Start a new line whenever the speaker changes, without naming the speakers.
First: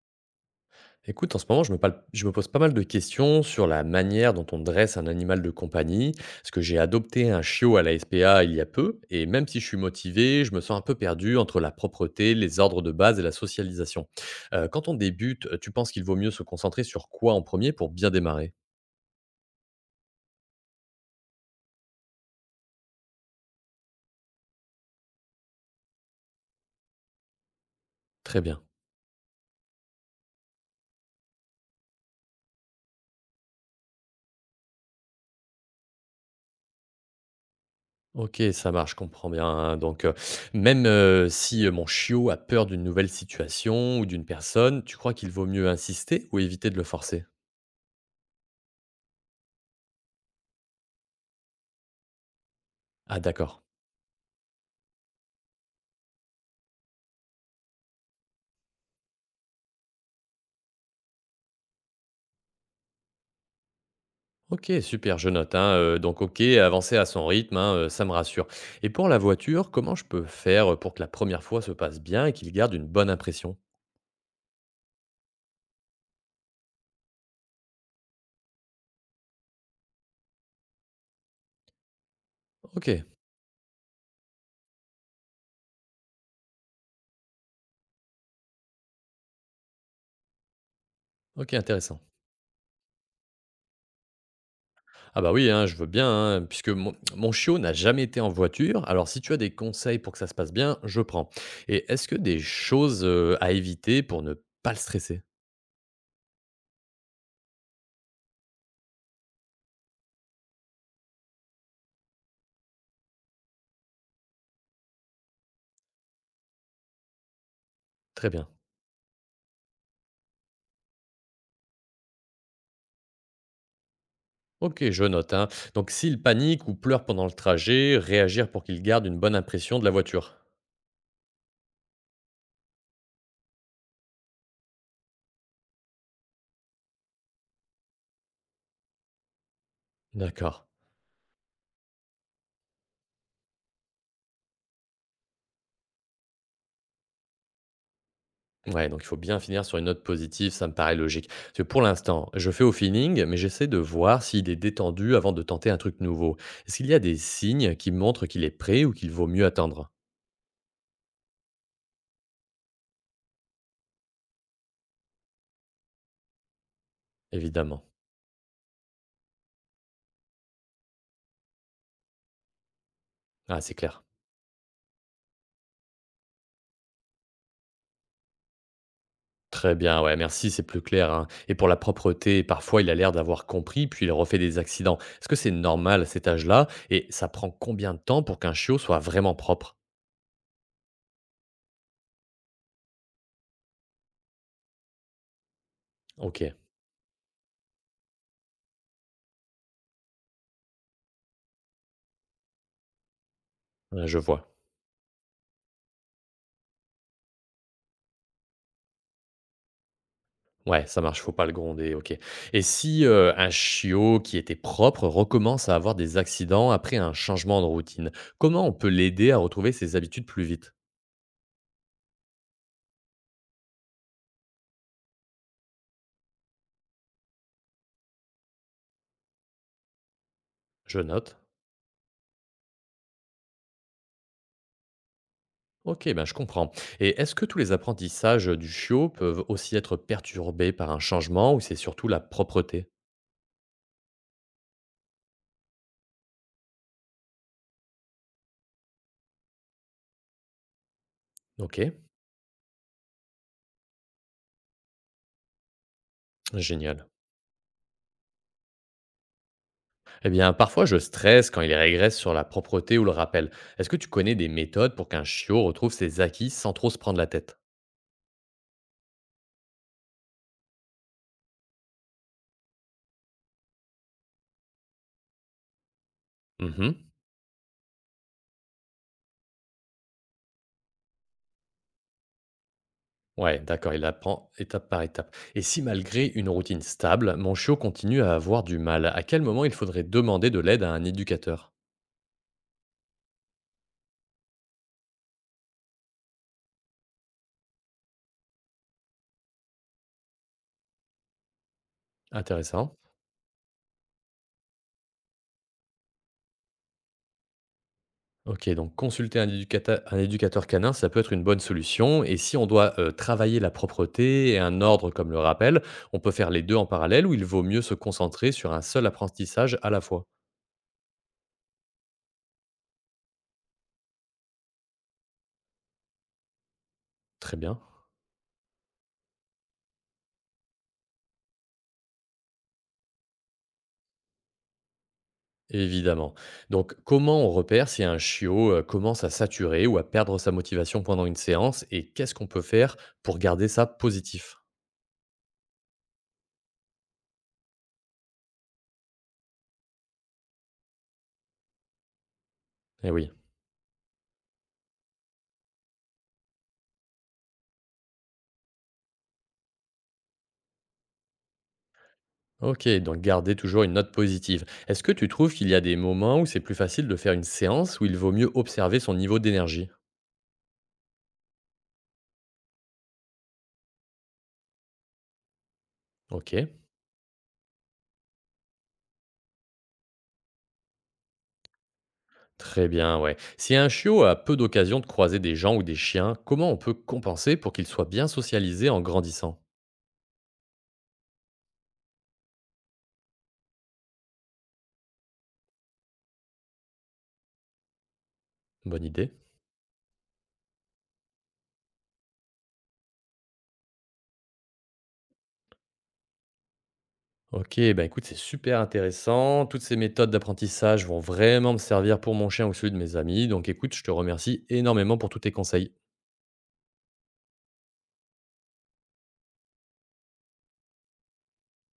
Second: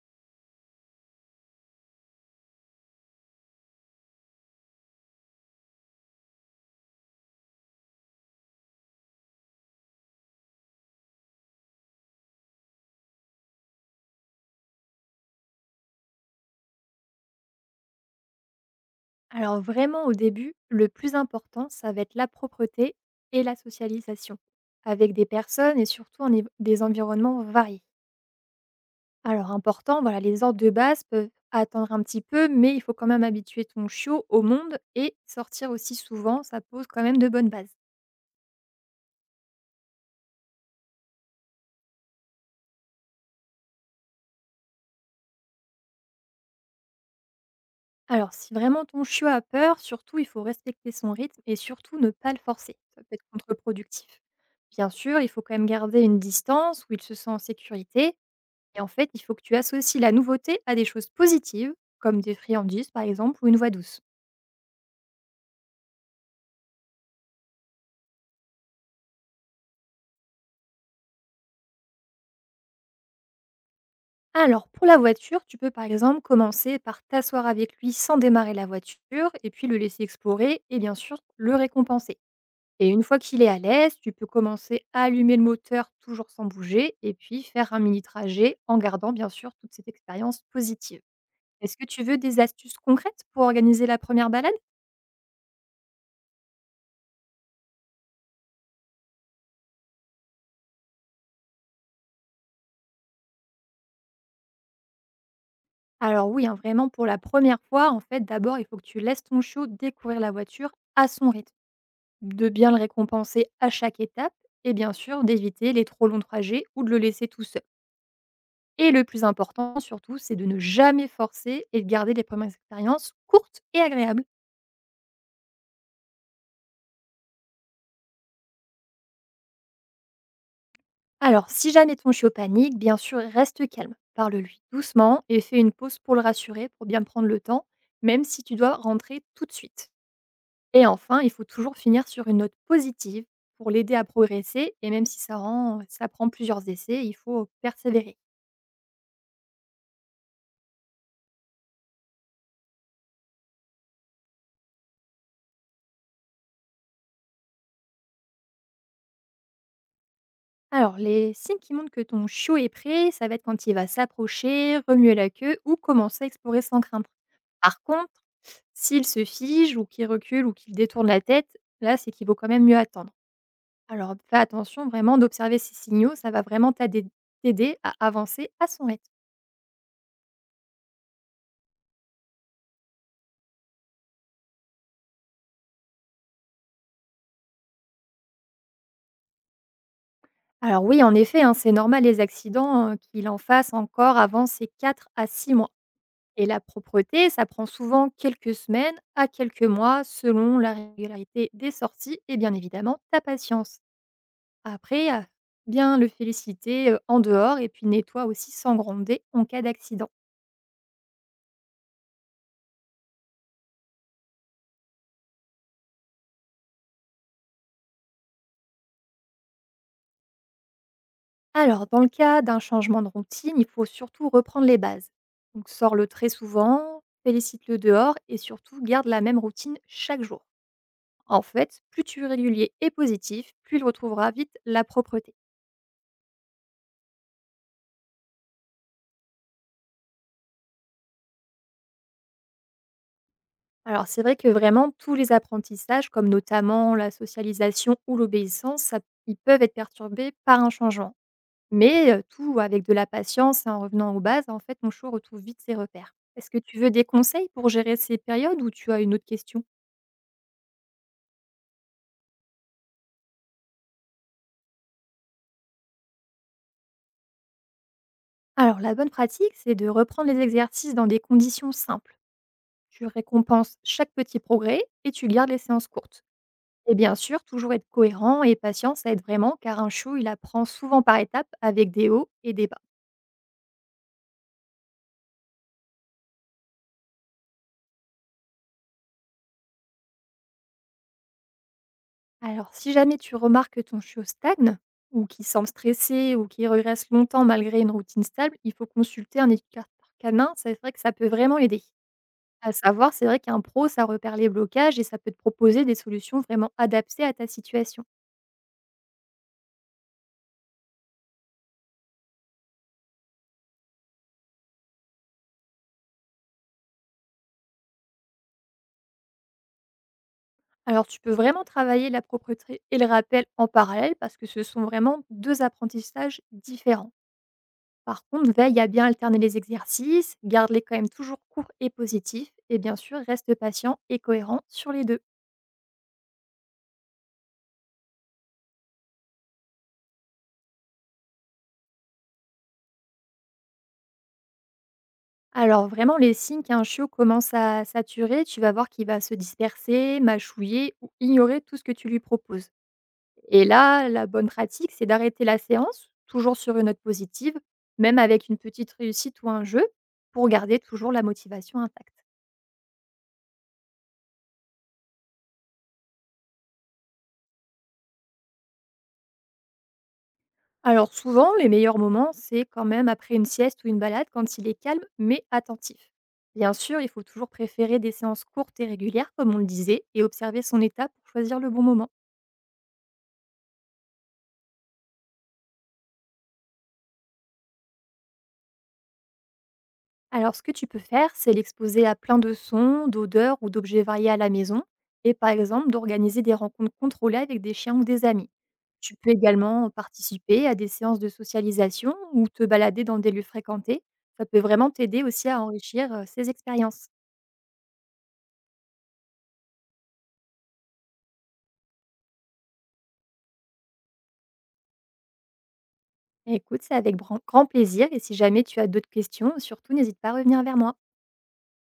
Écoute, en ce moment, je me pose pas mal de questions sur la manière dont on dresse un animal de compagnie, parce que j'ai adopté un chiot à la SPA il y a peu, et même si je suis motivé, je me sens un peu perdu entre la propreté, les ordres de base et la socialisation. Quand on débute, tu penses qu'il vaut mieux se concentrer sur quoi en premier pour bien démarrer.
Alors vraiment au début, le plus important, ça va être la propreté et la socialisation, avec des personnes et surtout des environnements variés.
Très bien.
Alors important, voilà, les ordres de base peuvent attendre un petit peu, mais il faut quand même habituer ton chiot au monde et sortir aussi souvent, ça pose quand même de bonnes bases.
Ok, ça marche, je comprends bien, hein. Donc, même si mon chiot a peur d'une nouvelle situation ou d'une personne, tu crois qu'il vaut mieux insister ou éviter de le forcer?
Alors si vraiment ton chiot a peur, surtout il faut respecter son rythme et surtout ne pas le forcer, ça peut
Ah
être
d'accord.
contre-productif. Bien sûr, il faut quand même garder une distance où il se sent en sécurité. Et en fait, il faut que tu associes la nouveauté à des choses positives, comme des friandises par exemple ou une voix douce.
OK, super, je note, hein, donc OK, avancer à son rythme, hein, ça me rassure, et pour la voiture, comment je peux faire pour que la première fois se passe bien et qu'il garde une bonne impression?
Alors pour la voiture, tu peux par exemple commencer par t'asseoir avec lui sans démarrer la voiture et puis le laisser explorer et bien sûr le récompenser. Et une
OK.
fois qu'il est à l'aise, tu peux commencer à allumer le moteur toujours sans bouger et puis faire un mini trajet en gardant bien sûr toute cette expérience positive.
OK,
Est-ce que
intéressant.
tu veux des astuces concrètes pour organiser la première balade?
Ah bah oui, hein, je veux bien, hein, puisque mon chiot n'a jamais été en voiture, alors si tu as des conseils pour que ça se passe bien, je prends, et est-ce que des choses, à éviter pour ne pas le stresser?
Alors oui, hein, vraiment pour la première fois, en fait, d'abord, il faut que tu laisses ton chiot découvrir la voiture à son rythme, de bien le récompenser à chaque étape et bien sûr d'éviter les trop longs trajets ou de le laisser tout seul.
Très bien.
Et le plus important surtout, c'est de ne jamais forcer et de garder les premières expériences courtes et agréables.
OK, je note, hein, donc s'il panique ou pleure pendant le trajet, réagir pour qu'il garde une bonne impression de la voiture.
Alors si jamais ton chiot panique, bien sûr, reste calme, parle-lui doucement et fais une pause pour le rassurer, pour bien prendre le temps, même si tu dois rentrer tout de suite.
D'accord.
Et enfin, il faut toujours finir sur une note positive pour l'aider à progresser et même si ça prend plusieurs essais, il faut persévérer.
Ouais, donc il faut bien finir sur une note positive, ça me paraît logique. Parce que pour l'instant, je fais au feeling, mais j'essaie de voir s'il est détendu avant de tenter un truc nouveau. Est-ce qu'il y a des signes qui montrent qu'il est prêt ou qu'il vaut mieux attendre?
Alors, les signes qui montrent que ton chiot est prêt, ça va être quand il va s'approcher, remuer la queue ou commencer à explorer sans crainte. Par
Évidemment.
contre, s'il se fige ou qu'il recule ou qu'il détourne la tête, là, c'est qu'il vaut quand même mieux attendre.
Ah, c'est clair.
Alors, fais attention vraiment d'observer ces signaux, ça va vraiment t'aider à avancer à son rythme.
Très bien, ouais, merci, c'est plus clair, hein. Et pour la propreté, parfois il a l'air d'avoir compris, puis il refait des accidents. Est-ce que c'est normal à cet âge-là? Et ça prend combien de temps pour qu'un chiot soit vraiment propre?
Alors oui, en effet, hein, c'est normal les accidents, qu'il en fasse encore avant ses 4 à 6 mois
Ok,
et la propreté, ça prend souvent quelques semaines à quelques mois selon la régularité des sorties et bien évidemment ta patience.
ouais, je vois.
Après, bien le féliciter, en dehors et puis nettoie aussi sans gronder en cas d'accident.
Ouais, ça marche, faut pas le gronder, OK. Et si, un chiot qui était propre recommence à avoir des accidents après un changement de routine, comment on peut l'aider à retrouver ses habitudes plus vite?
Alors dans le cas d'un changement de routine, il faut surtout reprendre les bases. Donc sors-le très souvent, félicite-le dehors et surtout garde la même routine chaque jour.
Je note.
En fait, plus tu es régulier et positif, plus il retrouvera vite la propreté.
OK, ben, je comprends. Et est-ce que tous les apprentissages du chiot peuvent aussi être perturbés par un changement ou c'est surtout la propreté?
Alors c'est vrai que vraiment tous les apprentissages, comme notamment la socialisation ou l'obéissance, ils peuvent être perturbés par un changement.
OK,
Mais tout avec de la patience et en revenant aux bases, en fait, mon chou retrouve vite ses repères. Est-ce que tu veux des
génial.
conseils pour gérer ces périodes ou tu as une autre question?
Eh bien, parfois je stresse quand il régresse sur la propreté ou le rappel. Est-ce que tu connais des méthodes pour qu'un chiot retrouve ses acquis sans trop se prendre la tête?
Alors la bonne pratique, c'est de reprendre les exercices dans des conditions simples. Tu récompenses chaque petit progrès et tu gardes les séances courtes. Et
Mmh.
bien sûr, toujours être cohérent et patient, ça aide vraiment car un chiot, il apprend souvent par étapes avec des hauts et des bas.
Ouais, d'accord, il apprend étape par étape. Et si malgré une routine stable, mon chiot continue à avoir du mal, à quel moment il faudrait demander de l'aide à un éducateur?
Alors si jamais tu remarques que ton chiot stagne ou qu'il semble stressé ou qu'il regresse longtemps malgré une routine stable, il faut consulter un éducateur canin, c'est vrai que ça peut vraiment l'aider. À
Intéressant.
savoir, c'est vrai qu'un pro, ça repère les blocages et ça peut te proposer des solutions vraiment adaptées à ta situation.
Ok, donc consulter un un éducateur canin, ça peut être une bonne solution. Et si on doit travailler la propreté et un ordre comme le rappel, on peut faire les deux en parallèle ou il vaut mieux se concentrer sur un seul apprentissage à la fois?
Alors tu peux vraiment travailler la propreté et le rappel en parallèle parce que ce sont vraiment deux apprentissages différents.
Très bien.
Par contre, veille à bien alterner les exercices, garde-les quand même toujours courts et positifs, et bien sûr, reste patient et cohérent sur les deux.
Évidemment. Donc, comment on repère si un chiot commence à saturer ou à perdre sa motivation pendant une séance, et qu'est-ce qu'on peut faire pour garder ça positif?
Alors vraiment, les signes qu'un chiot commence à saturer, tu vas voir qu'il va se disperser, mâchouiller ou ignorer tout ce que tu lui proposes.
Eh oui.
Et là, la bonne pratique, c'est d'arrêter la séance, toujours sur une note positive, même avec une petite réussite ou un jeu, pour garder toujours la motivation intacte.
Ok, donc garder toujours une note positive. Est-ce que tu trouves qu'il y a des moments où c'est plus facile de faire une séance où il vaut mieux observer son niveau d'énergie?
Alors souvent, les meilleurs moments, c'est quand même après une sieste ou une balade quand il est calme mais attentif.
Ok.
Bien sûr, il faut toujours préférer des séances courtes et régulières, comme on le disait, et observer son état pour choisir le bon moment.
Très bien, ouais. Si un chiot a peu d'occasion de croiser des gens ou des chiens, comment on peut compenser pour qu'il soit bien socialisé en grandissant?
Alors ce que tu peux faire, c'est l'exposer à plein de sons, d'odeurs ou d'objets variés à la maison, et par exemple d'organiser des rencontres contrôlées avec des chiens ou des amis.
Bonne
Tu peux
idée.
également participer à des séances de socialisation ou te balader dans des lieux fréquentés. Ça peut vraiment t'aider aussi à enrichir ces expériences.
Ok, bah écoute, c'est super intéressant. Toutes ces méthodes d'apprentissage vont vraiment me servir pour mon chien ou celui de mes amis. Donc écoute, je te remercie énormément pour tous tes conseils.
Écoute, c'est avec bran grand plaisir et si jamais tu as d'autres questions, surtout n'hésite pas à revenir vers moi.